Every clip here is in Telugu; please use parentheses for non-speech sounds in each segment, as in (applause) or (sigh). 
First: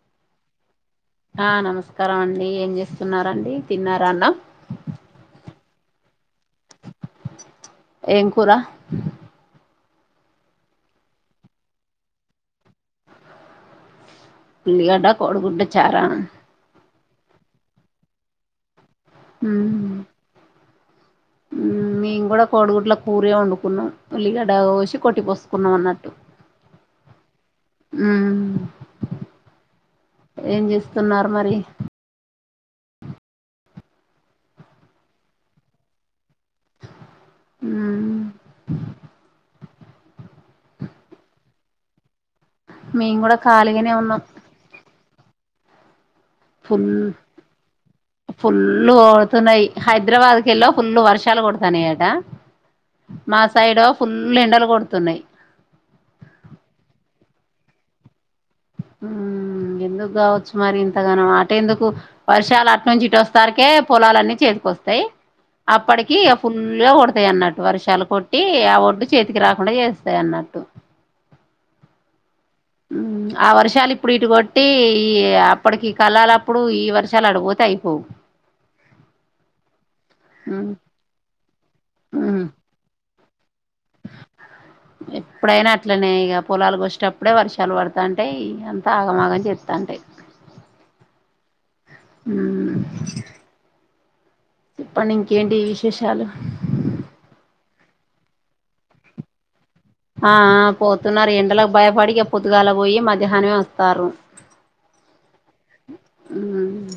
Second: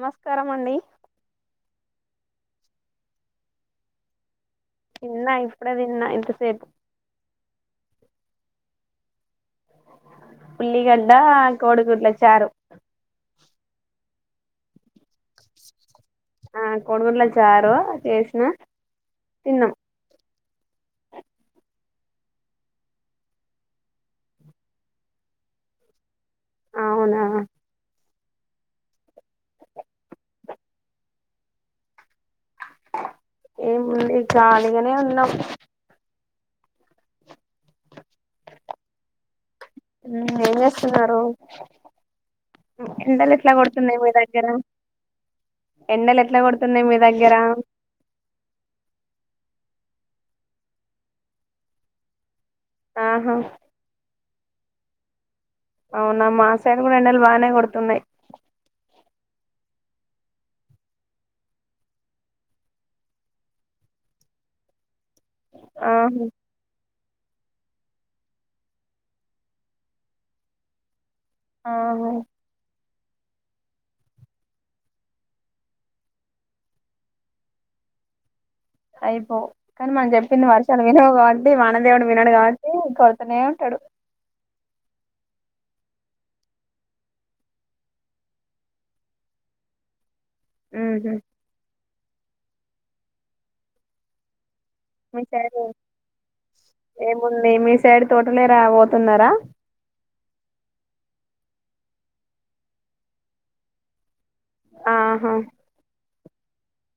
నమస్కారం అండి ఆ నమస్కారం అండి ఏం చేస్తున్నారండి తిన్నారా అన్నం తిన్నా ఇప్పుడే తిన్న ఇంతసేపు ఏం కూరా ఉల్లిగడ్డ కోడిగూడ్ల చారు ఉల్లిగడ్డ కోడిగుడ్డు చారా కోడి గుడ్ల చారు చేసిన తిన్న మ్మ్ మ్మ్ మేము కూడా కోడిగుడ్లకు కురే వండుకున్నాం ఉల్లిగడా కోసి కొట్టి పోసుకున్నాం అన్నట్టు అవునా మ్మ్ ఏం చేస్తున్నారు మరి ఏముంది జాలీగానే ఉన్నాం మ్మ్ ఏం చేస్తున్నారు మేము ఎండలు కూడా ఎట్లా ఖాళీగానే కొడుతున్నాయి మీ ఉన్నాం దగ్గర ఎండలు ఎట్లా కొడుతున్నాయి ఫుల్ మీ దగ్గర ఫుల్లు తున్నాయ్ హైదరాబాద్ కెళ ఫుల్ వర్షాలు కుడతాన్నాయట ఆహా మా సైడ్ ఫుల్ ఫుల్ ఎండలు కొడుతున్నాయి అవునా మా సైడ్ కూడా ఎండలు బాగానే కొడుతున్నాయ్ మ్మ్ ఎందుకు కావచ్చు మరి ఇంతగానం అట ఎందుకు వర్షాలు అటు నుంచి ఇటు వస్తారకే పొలలున్నీ చేదుకోవ స్తాయి ఆహా అప్పటికి ఇగ ఫుల్ గా కొడ వస్తాయ్ అన్నట్టు వర్షాలు కొట్టి ఆ ఒడ్డు చేతికి రాకుండా చేస్తాయి అన్నట్టు ఆ హ మ్మ్ ఆ వర్షాలు ఇప్పుడు ఇటు కొట్టి ఈ అప్పటికి కలాలప్పుడు ఈ వర్షాలు అడిపోతే అయిపోవు అయిపో కానీ మనం చెప్పింది మ్మ్ వర్షాలు వినవ్ కాబట్టి వానదేవుడు వినడు మ్మ్ కాబట్టి ఇంకా కోడ్తనే ఉంటాడు ఎ ఇప్పుడైనా అట్లనే ఇగ పొలాలు వచ్చేటప్పుడే వర్షాలు పడుతాంటేయి అంత ఆగమాగం చెత్తంటాయి మ్మ్ హు మ్మ్ చెప్పండి మీ ఇంకేంటి సైడ్ విశేషాలు ఏముంది మీ సైడ్ తోటలే రా పోతున్నారా ఆ ఆ పోతున్నారు ఎండలకు భయపడిక పొతుగాల పోయి మధ్యాహ్నమే వస్తారు ఆహా మ్మ్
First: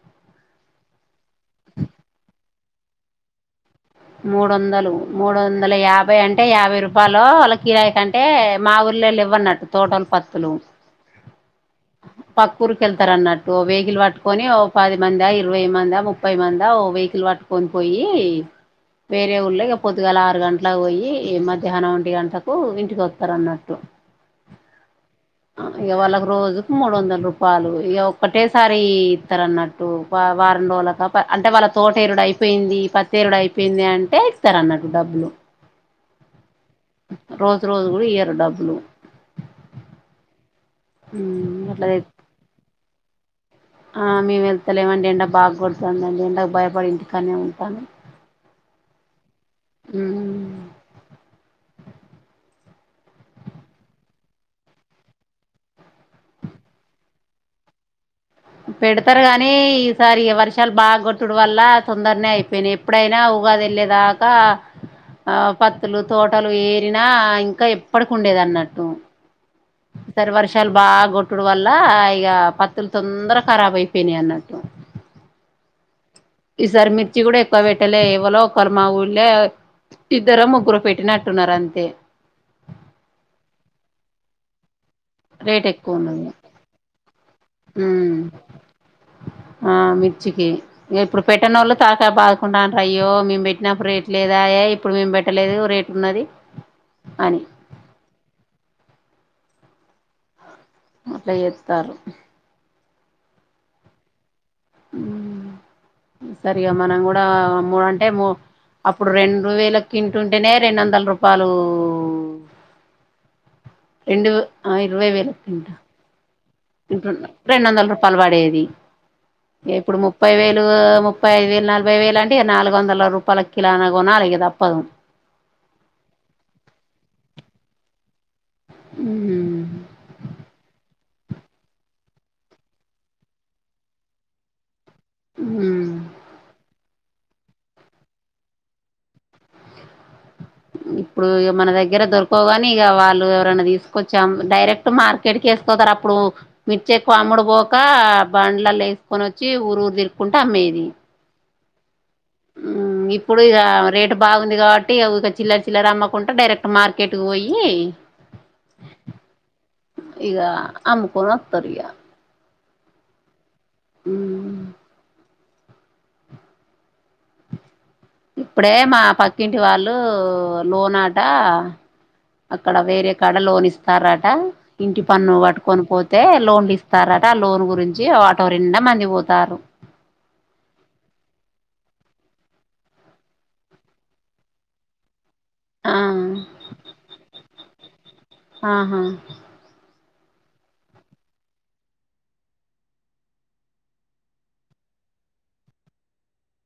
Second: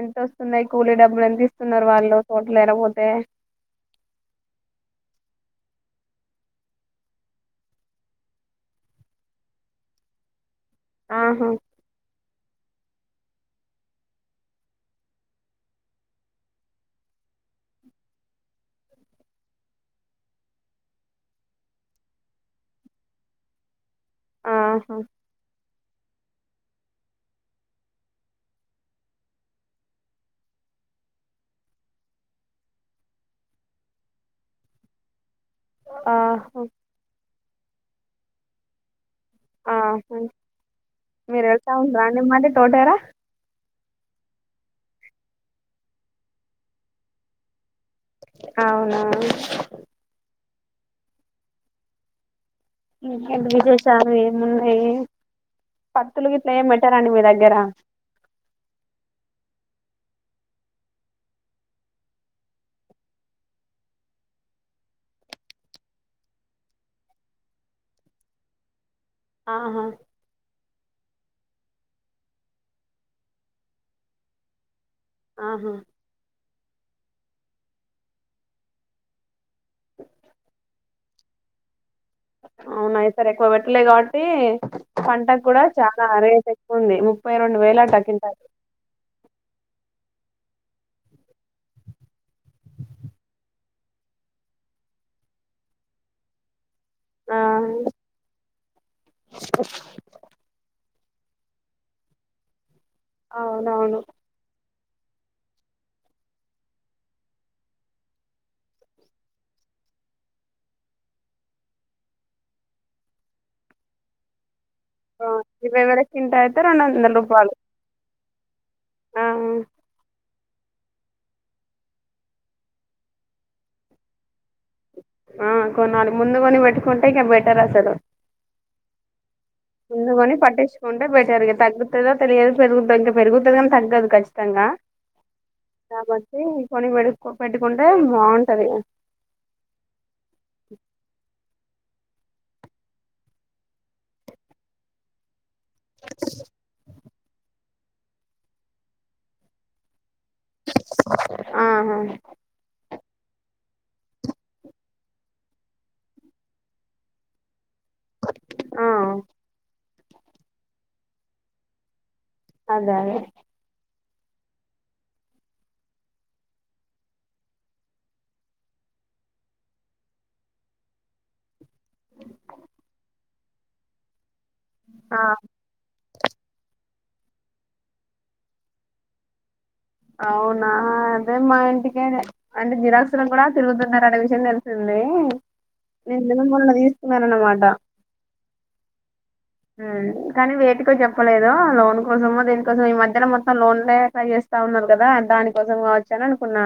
ఎంతొస్తున్నాయి కూలీ డబ్బులు ఎంత ఇస్తున్నారు వాళ్ళు తోటలు ఎరపోతే మూడు వందలు మూడు వందల యాభై అంటే యాభై రూపాయలు వాళ్ళ కిరాయి కంటే మా ఊరి లు లెవ్వన్నట్టు తోటోల పత్తులు ఆహా కూరికెళ్తారు అన్నట్టు వెహికిల్ పట్టుకొని ఓ పది మందా ఇరవై మందా ముప్పై మందా ఓ వెహికల్ పట్టు పోన్ పోయి వేరే ఊళ్ళ ఇగ పొద్దుగాల ఆరు గంటలా పోయి మధ్యాహ్నం ఒంటి గంటకు ఇంటికి వస్తారు అన్నట్టు ఆహా ఇగ వాళ్ళకి రోజు మూడు వందల రూపాయలు ఇగ ఒక్కటేసారి ఇస్తారు అన్నట్టు వారం రోజుగా అంటే వాళ్ళ తోటేరుడు అయిపోయింది పత్తేరుడు అయిపోయింది అంటే ఇస్తతారు అన్నట్టు డబ్బులు ఆ హా రోజు రోజు ఇయ్యరు డబ్లుు ఆ మీర వెళ్తా అట్లా ఉంట్రా అండి తోటార ఆ మేము వెళ్తాలేమండి ఎండ బాగ కొడుతుందిండి ఎండకు భయపడి ఇంటికనే ఉంటాను అవునా ఇంకేంటి విశేషాలు ఏమున్నాయి పత్తులు గిట్ల ఎం పెట్టారండి మీ దగ్గర పెడతారు గానీ ఈసారి ఈ వర్షాలు బాగ కొట్టుడు వల్ల తొందరనే అయిపోనియి ఎప్పుడైనా వదిల్లే దాకా ఆ పత్తులు, తోటలు ఏరినా ఇంకా ఎప్పటికుండేదన్నట్టు. ఆహా బాగ్గోట్టుడు వల్ల ఇగా పత్తులు తొందర ఖరాబ్ అయిపోయినన్నట్టు. ఆహా ఈసారి మిర్చి గూడా ఎక్కువ పెట్టలే. ఎవ్వలో ఒక్కరు మా ఊల్లే ఇద్దరో, ముగ్గురు పెట్టినట్టున్నారంతే. అవునాయి సార్ ఎక్కువ పెట్టలే కాబట్టి పంట కూడా రేట్ ఎక్కువ చాలా ఉన్నది అరగే త ఎక్కువంది ముప్పై రెండు వేల అ ఉమ్ టాకింటారు ఆ మిర్ మిర్చికి ఇక ఇప్పుడు పెట్టనోళ్ళు తలకా బాదుకుంటాన్రూ. అయ్యో మేము పెట్టినప్పుడు రేట్ లేదాయే, ఇప్పుడు మేమ్మ్ ఇక లేదు రేపున్నది, అని స అట్ట జేత్తారు అవునవును సరిగా మనం గూడా మో అంటే మో అప్పుడు రెండు వేలకు కింటుంటేనే రెండందల రుపాలు. రెండు ఆ ఇరవై ఆ, వేలకు కింటా ఇరవై వేల క్వింటాల్ అయితే రెండు వందల తింటుండా రూపాయలు రెండొందల రుపా పలవాడేది ఆ ఎప్పుడు ము ముప్పై వేలు, ముప్పై ఐదు వేలు, నలభై వేలు అంటే నాలుగు వందల రూపాయల కిలోనా కొనాలి ఇగ తప్ ఆ కొన్నాళ్ళగు ముందుకని పెట్టుకుంటే ఇంకా బెటర్ అసలు ఊహు ముందుకని పట్టించుకుంటే రిగా తగ్గుతుందో తెలియదు పెరుగుతుా ఇంకా పెరుగుతుందినీ తగ్గదు ఖచ్చితంగా మ్మ్ నమస్తే కొనే మడ పెట్టుకుంటే బాగుంటది ఇప్పుడు ఇగ మన దగ్ దగ్గర దొరకోగాని ఇక వాళ్ళు ఎవరైనా తీసుకొచ్చాం. డైరెక్ట్ మార్కెట్ కే పోతారప్పుడు, మిర్చెక్కువ అమ్ముడు పోక బండ్లల్లో వేసుకోనొచ్చి ఊరూరు తిరు ఆహా హ్మ్మ్ ఇప్పుడు ఇగ రేటు బాగుంది గాబట్టి ఊక చిల్లర చిల్లర అమ్మకుంటా డైరెక్ట్ మార్కెట్ కు పోయి ఆ ఇగ అమ్ముకోనొత్తరు ఇగ అదే అదే ఊ హ్మ్మ్ ఇప్పుడే మా పక్కింటి వాళ్ళు లోనాట అక్కడ వేరే కాడ లోన్ ఇస్తారట. ఇంటి ఆ పన్ను పట్టుకొని పోత్ తే లోన్లీస్తారట, ఆ లోన్ గురించి అటో నిండా మంది బోతారు. అవునా అదే మా ఇంటిక అంటే దిరాక్షరం కూడా తిరుగుతున్నార అడ విషయం తెలిసింద ఆ నేను దిన మలా తీసుకున్నాారన మాటా ఆహా కానీ వేటికో చెప్పలేదు లోన్ కోసము దీనికోసం ఈ మధ్యలో మొత్తం లోన్లే చేస్త స్తా ఉన్నారు కదా దానికోసం కావచ్చు అని అనుకున్నా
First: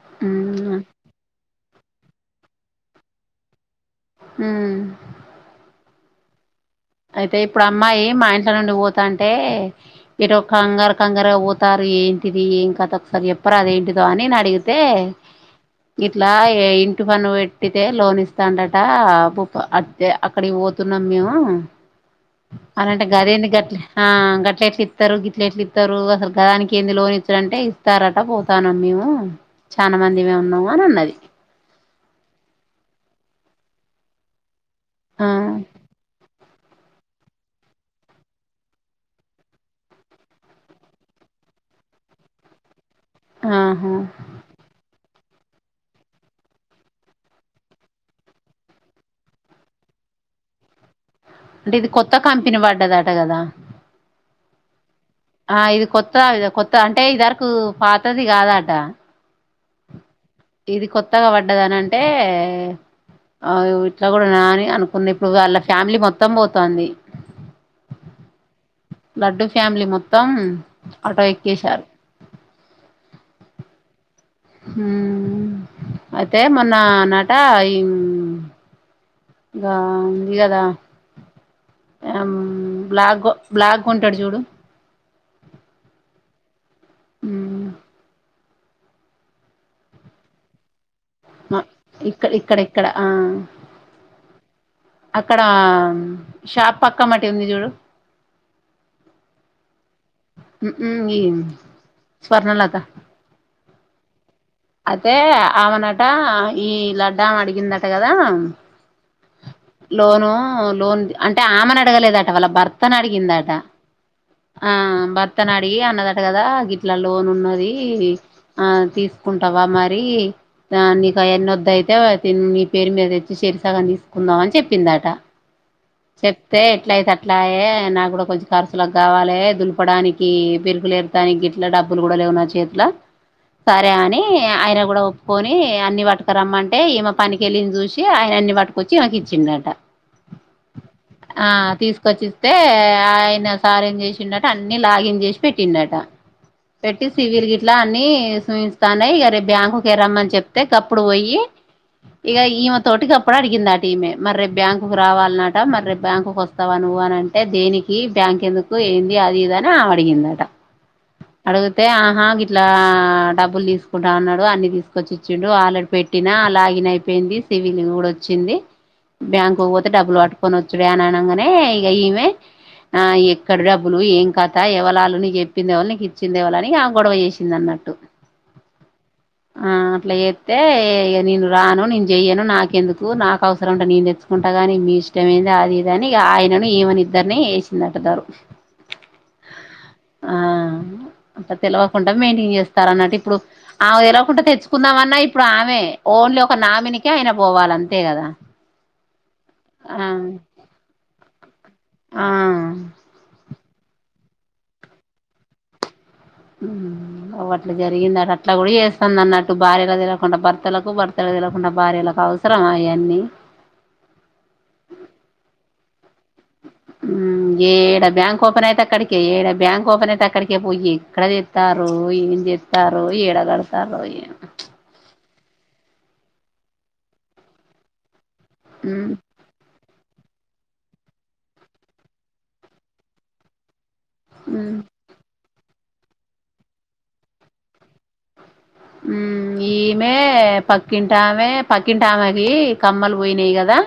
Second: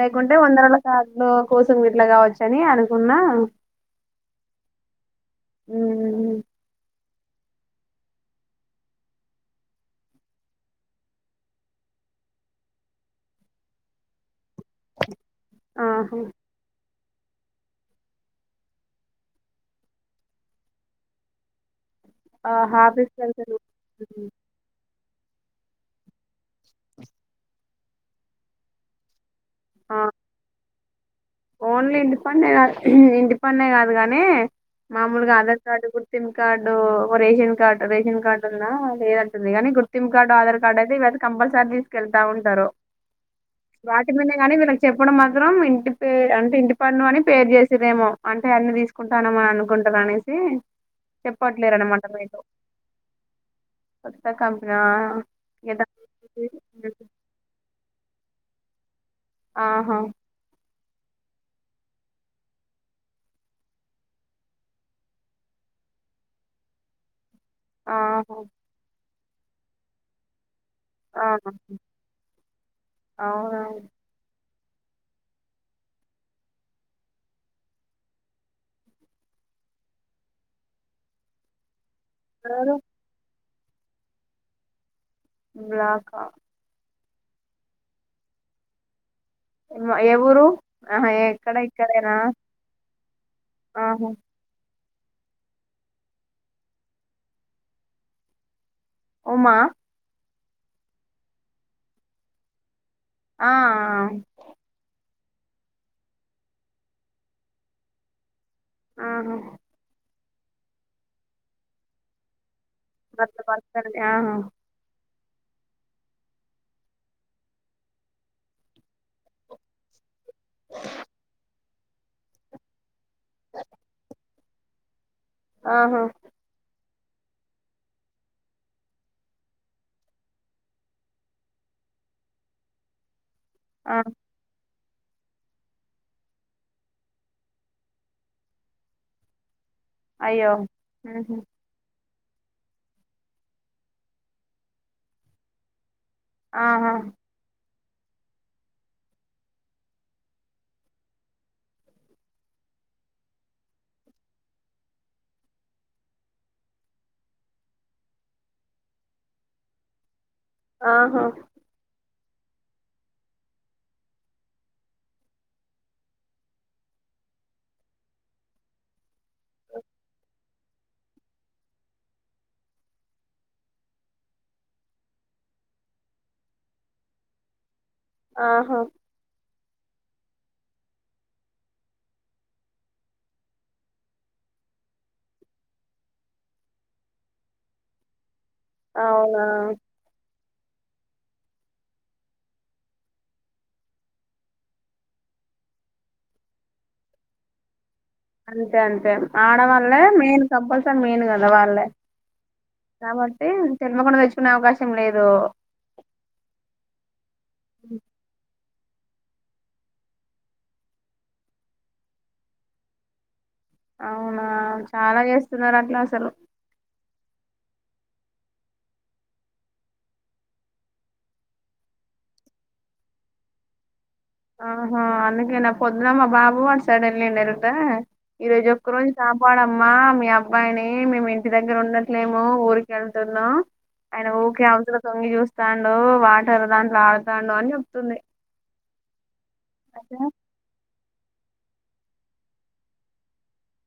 లేకుంటే వందరుల ఉమ్ కార్లు కోసం వీట్లా కావచ్చ అని అనుకున్నా హ్మ్మ్ ఉ అయితే ఇప్పుడు అమ్మాయి మా ఇంట్ల నుండి పోతాంటే, ఇటు కంగారు కంగారుగా పోతారీ. ఏంటిది ఏంకథ ఒకసారి చెప్పరాదేంటిదో అని నేనడిగితే ఇట్లా ఇ ఇట్టు పన్ను పెట్టితే లోన్ ఇస్తాండట, (unintelligible) అక్కడికి పోతున్నాం మేము ఆహా అనంటే ఆఫీస్ గరింది వెళ్తాను గట్ల ఉమ్, గట్లట్ ఇస్తారు గిట్ల ఎట్లు ఇస్తారు అసలు గదానికి ఏంది లోన్ ఇచ్చారంటే ఇస్తారట పోతానం మేము చాలా ఆ, మంది ఇమే ఉన్నావు అని ఉన్నది ఓన్లీ ఇండిపెండెంట్దు ఇండిపెండెంట్ కాదు గానీ ఆ మాముూలుగా ఆధార్ కార్డు కూడా గుర్తింపు కార్డు ఓ రేషన్ కార్డు రేషన్ కార్డు ఉన్నా లేదంటుంది కానీ గుర్తిం కార్డు ఆధార్ కార్డు అయితే ఇవితే కంపల్సరీ తీసుకెళ్తా అంటా ఉంటారు ఆహా వాటి మీద కాని వీళ్ళకి చెప్పడం మాత్రం ఇంటి పేరు అంటే ఇంటి పన్న అని పేరు చేసేదేమో అంటే అన్ని తీసుకుంటానమని అనుకుంటారు అనేసి అంటే ఇది చెప్పట్లేరునమాట కొత్త మీకు కంపెనీ పడ్డదట కదా కొత్త కంపెనీ ఆ ఇది కొత్త కొత్త అంటే ఇదిద వరకు పాతది గాదట ఆహా ఇది కొత్తగా పడ్డద అనింటే అ ఇట్లా కూడా అని అనుకున్నా ఇప్పుడు వాళ్ళ ఫ్యామిలీ మొత్తం పోతుంది ఆహా లడ్డు ఫ్యామిలీ మొత్తం ఆటో ఎక్కేశారు అవును అవును హ అయితే మొన్న నట ఈ గా ఇంది కదా ఎవరు? బ్లాక్ బ్లాక్ ఉంటాడు చూడు బ్లాకా ఉ హు ఎ ఊరు ఆ ఎక్కడ ఇక్కడేనా ఇక్కడ ఇక్కడ ఇక్కడ ఆ ఆహా అక్కడ షాప్ పక్క మటి ఉంది చూడు ఉ మా ఉ ఇ స్వర్ణలత ఆ అయితే ఆమెనట ఈ లడ్డా అడిగిందట కదా ఆ హ లోను లోన్ అంటే ఆమెను అడగలేదట వాళ్ళ భర్త భర్తను భర్త అడిగిందాట భర్తది ఆహా ఆ బ భర్తను అడిగి అన్నదట కదా గిట్లా లోన్ ఉన్నది ఆ తీసుకుంటావా మరి ఆ నీకా ఎన్నొద్ద అయితవ నీ పేరు మీద అయి చెరిసగం తీసుకుందాం అని చెప్పిందాట ఆహా చెప్తే ఎట్లా అయితే అట్లాయ నాకు కూడా కొంచె ఖర్చులకి కావాలి దులుపడానికి పెరుగులురుతానికి గిట్ల డబ్బ అప్పులు కూడా లేవు నా చేతిలో సరే ఆ అని ఆయన కూడా ఒప్పుకొని అన్ని పట్టుక రమ్మంటే ఈమె పనికిళ్ళిన చూసి ఆయన అన్ని పట్టుకొచ్చి ఈకి ఇచ్చిండట అయ్యో ఉహు ఆ తీసుకు తీసుకువచ్చి ఇస్తే ఆయన సార్ ఏం చేసిట అన్ని లాగిన్ చేసి పెట్టినట ఆహా పెట్టి సివల్ గ ఇట్లా అని సూయిస్తాన ఇక రేపు బ్యాంకుకిరమ్మని చెప్తే గా ప్పుడు పోయి ఇక ఈమె తోటికి అప్పుడు అడిగింది అట మరి రేపు బ్యాంకు రావాలన్నట మరి రేపు బ్యాంకు వస్తా నువ్వు నువ్వు అంటే దేనికి బ్యాంక్ ఎందుకు ఏంది అది ఇదని అడిగిందట ఆహా అడిగితే ఆహా ఇట్లా డబ్బులు తీసుకుంటా ఉన్నాడు అన్ని తీసుకొచ్చి ఇచ్చిడు ఆల్రెడీ పెట్టినా లాగిన అయిపోయింది సివిలింగ్ కూడా వచ్చింది బ్యాంకు పోతే డబ్బులు పట్టుకొని వచ్చుడు అని అనగానే ఇక ఈమె ఆ ఎక్కడ డబ్బులు ఏం కతా ఎవళలు నీ చెప్పంది ఎవలు నీకు చిందే ఎవ్వలు అని ఆమె గొడవ చేసింది అన్నట్టు ఆహా ఆ అట్లా చేతే ఇగ నేను రాను నేను చెయ్యను నాకెందుకు నాకు అవసరం ఉంటే నేను తెచ్చుకు కుంటగాని మీ ఇష్టమ ఏది అది ఇది అని ఆయనను ఈమెను ఇద్దరిని వేసిందంట దరువు అవునా ఆ అంత తెలివకుండా మెయింటైన్ చేస్తారు అన్నట్టు ఇప్పుడు ఆ తెలవకుండా తెచ్చుకుందామ అన్నా ఇప్పుడు ఆమె ఓన్లీ ఒక నామకే ఆయన పోవాలంత అంతే అంతే ఆడవాళ్లే ఆ మెయిన్ కంపల్సరీ మెయిన్ కా ల వాళ్ళే ఆ కాబట్టి తెలవకుండా తెచ్చుకునే అవకాశం లేదు అవ్వట్ల జరిగిందట అట్లా ఇట్లా కూడా చేస్తాంది అన్నట్టు భార్యలకు తెలవకుండా భర్తలకు భర్తలకు తెలవకుండా భార్యలకు అవసరమా అయ్యాన్ని అవునా చాలా చేస్తున్నారు అట్లా అసలు ఉ ఏడ బ్యాంక్ ఓపన్ అయితే అక్కడికి ఏడ బ్యాంక్ ఓపన్ అయితే అక్కడికి పోయి ఎక్కడ తేత్తారో ఓయ్ ఏం చేత్తారో ఏడ కడతారో నిన్న మా బాబు అటు సైడ్ ఎల్లిండు ఏంటా ఇయాల ఒక్క రోజు ఉమ్ కాపాడమ్ అమ్మా మీ అబ్బాయిని మేము ఇంటి దగ్గర ఉన్నట్లేము ఊరికి వెళ్తున్నాం ఆయన ఊకె ఉమ్ హౌస్ ల తొంగి చూస్తాండు వాటర్ దాంట్లో ఆడుతాండు అని చెప్తుంది ఉ ఈమె అయితే పక్కింటి టమె పక్కింటి ఆమెకి కమ్మలు పోయినాయి కదా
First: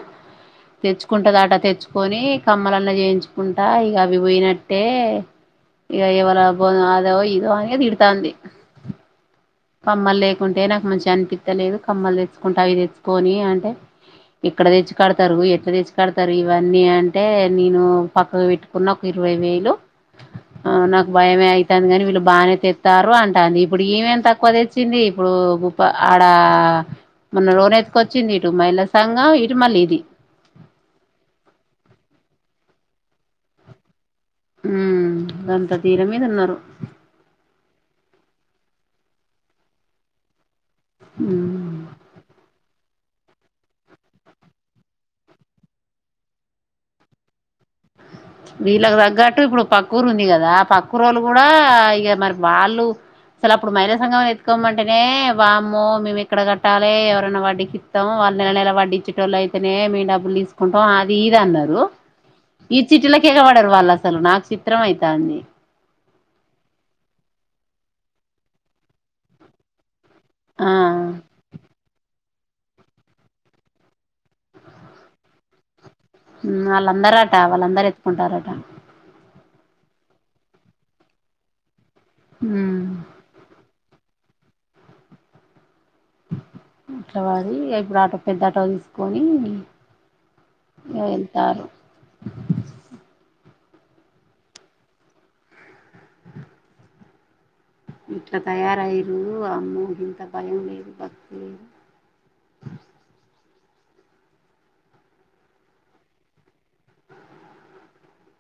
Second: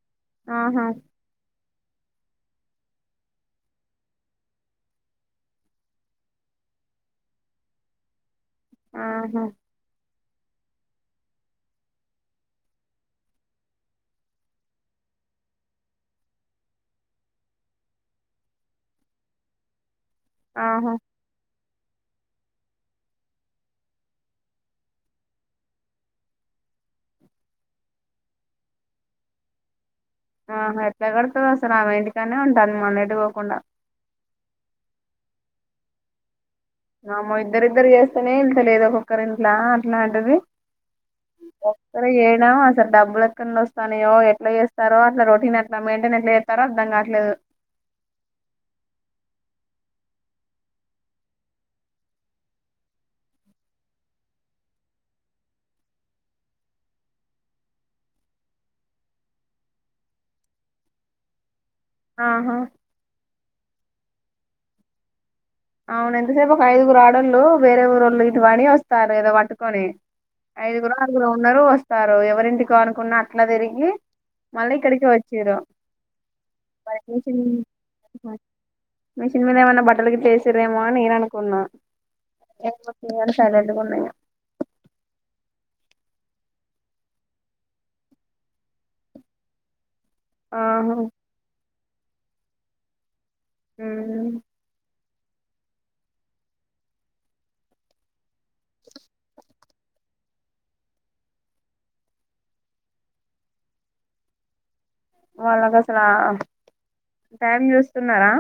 ఆహా తెచ్చుకుంటదట తెచ్చు కొని కమ్మలన్న చేయించుకుంటా ఇక అవి పోయినట్టే ఇగ యవల బో అదో ఇదో అని తిడతాంది ఆహా మ్మలు లేకుంటే నాకు మంచిగా అనిపిత్తలేదు కమ్మలు తెచ్చుకుంటే అవి తెచ్చుకొని అంటే ఇక్కడ తెచ్చికడతారు ఎట్లా తెచ్చికడతారు ఇవన్నీ అంటే నేను పక్కకు పెట్టుకున్న ఒక ఇర్ ఇరవై వేయిలు ఆహా నాకు భయమే అయితాంది కానీ వీళ్ళు బాగానే తెతారు అంటది ఇప్పుడు ఇమేం తక్కువ తకువ తెచ్చింది ఇప్పుడు గుప్ప ఆడ మొన్న రోన్ ఎత్తుకొచ్చింది ఇటు మహిళా సంఘం ఇటు మళ్ళీ ఇది ఆహ ఎట్లా కడుతది అసలు ఆమె ఇంటికనే ఉంటాంది మల్ల ఇటు పోకుండా ఉ గంత ధీర మీద ఉన్నారు మామో ఇద్దరిద్దరు చేస్తేనే ఏళ్ లేదు ఒక్కొక్కరు ఇంట్ల అట్లాంటది ఉమ్ ఒక్కర ఏనా డబ్బులు ఎక్కడ వస్తాయో ఎట్లా చేస్తారో అట్లా రొటీన్ ఎట్లా మైంటైన్ ఎట్లా చేస్తారో అర్థం కావట్లేదు వీళ్ళకి తగ్గట్టు ఇప్పుడు పక్కూరు ఉంది కదా ఆ పక్కూరోళ్ళు కూడా ఇక మరి వాళ్ళు అసలు అప్పుడు మహిళ సంఘం ఎత్తుకోమంటేనే వామ్మో మేము ఎక్కడ కట్టాలి ఎవరన్నా వాడ్డికి ఇత్తం వాళ్ళ నెల నెల వడ్డీ ఇచ్చేటోళ్లయితేనే మేము డబ్బులు తీసుకుంటాం అది ఇది అన్నారు ఆహా తెగబడ్డారు వాళ్ళు అసలు నాకు చిత్రం అయితాంది అవును ఎంత సేపు ఒక ఐదుగురు ఆడోళ్ళు వేరే ఊరోళ్ళు ఇటువని వస్తారు కదా పట్టుకొని ఆ ఐదుగురో ఆరుగురో ఉన్నారు వస్తారు ఎవరింటికో అనుకున్నా అట్లా తిరిగి మళ్ళీ ఇక్కడికి వచ్చిర్రు వాళ్ళందరట వాళ్ళందరూ ఎత్తుకుంటారట తని మీద ఏమైన్నా బట్టలుకి ఏసిరేమో నేను అనుకున్నా సైలెంట్గా ఉన్నా ఇగ (unintelligible) ఇప్పుడు ఆటో పెద్ద అటో తీసుకొని ఆహా ఎంతారు ఉహా ఇట్లా తయారయ్యారు అమ్మో ఇంత భయం లేదు భక్తి లేదు ఆ వాళ్ళకి అసల ఆ టైం చూస్తున్నారా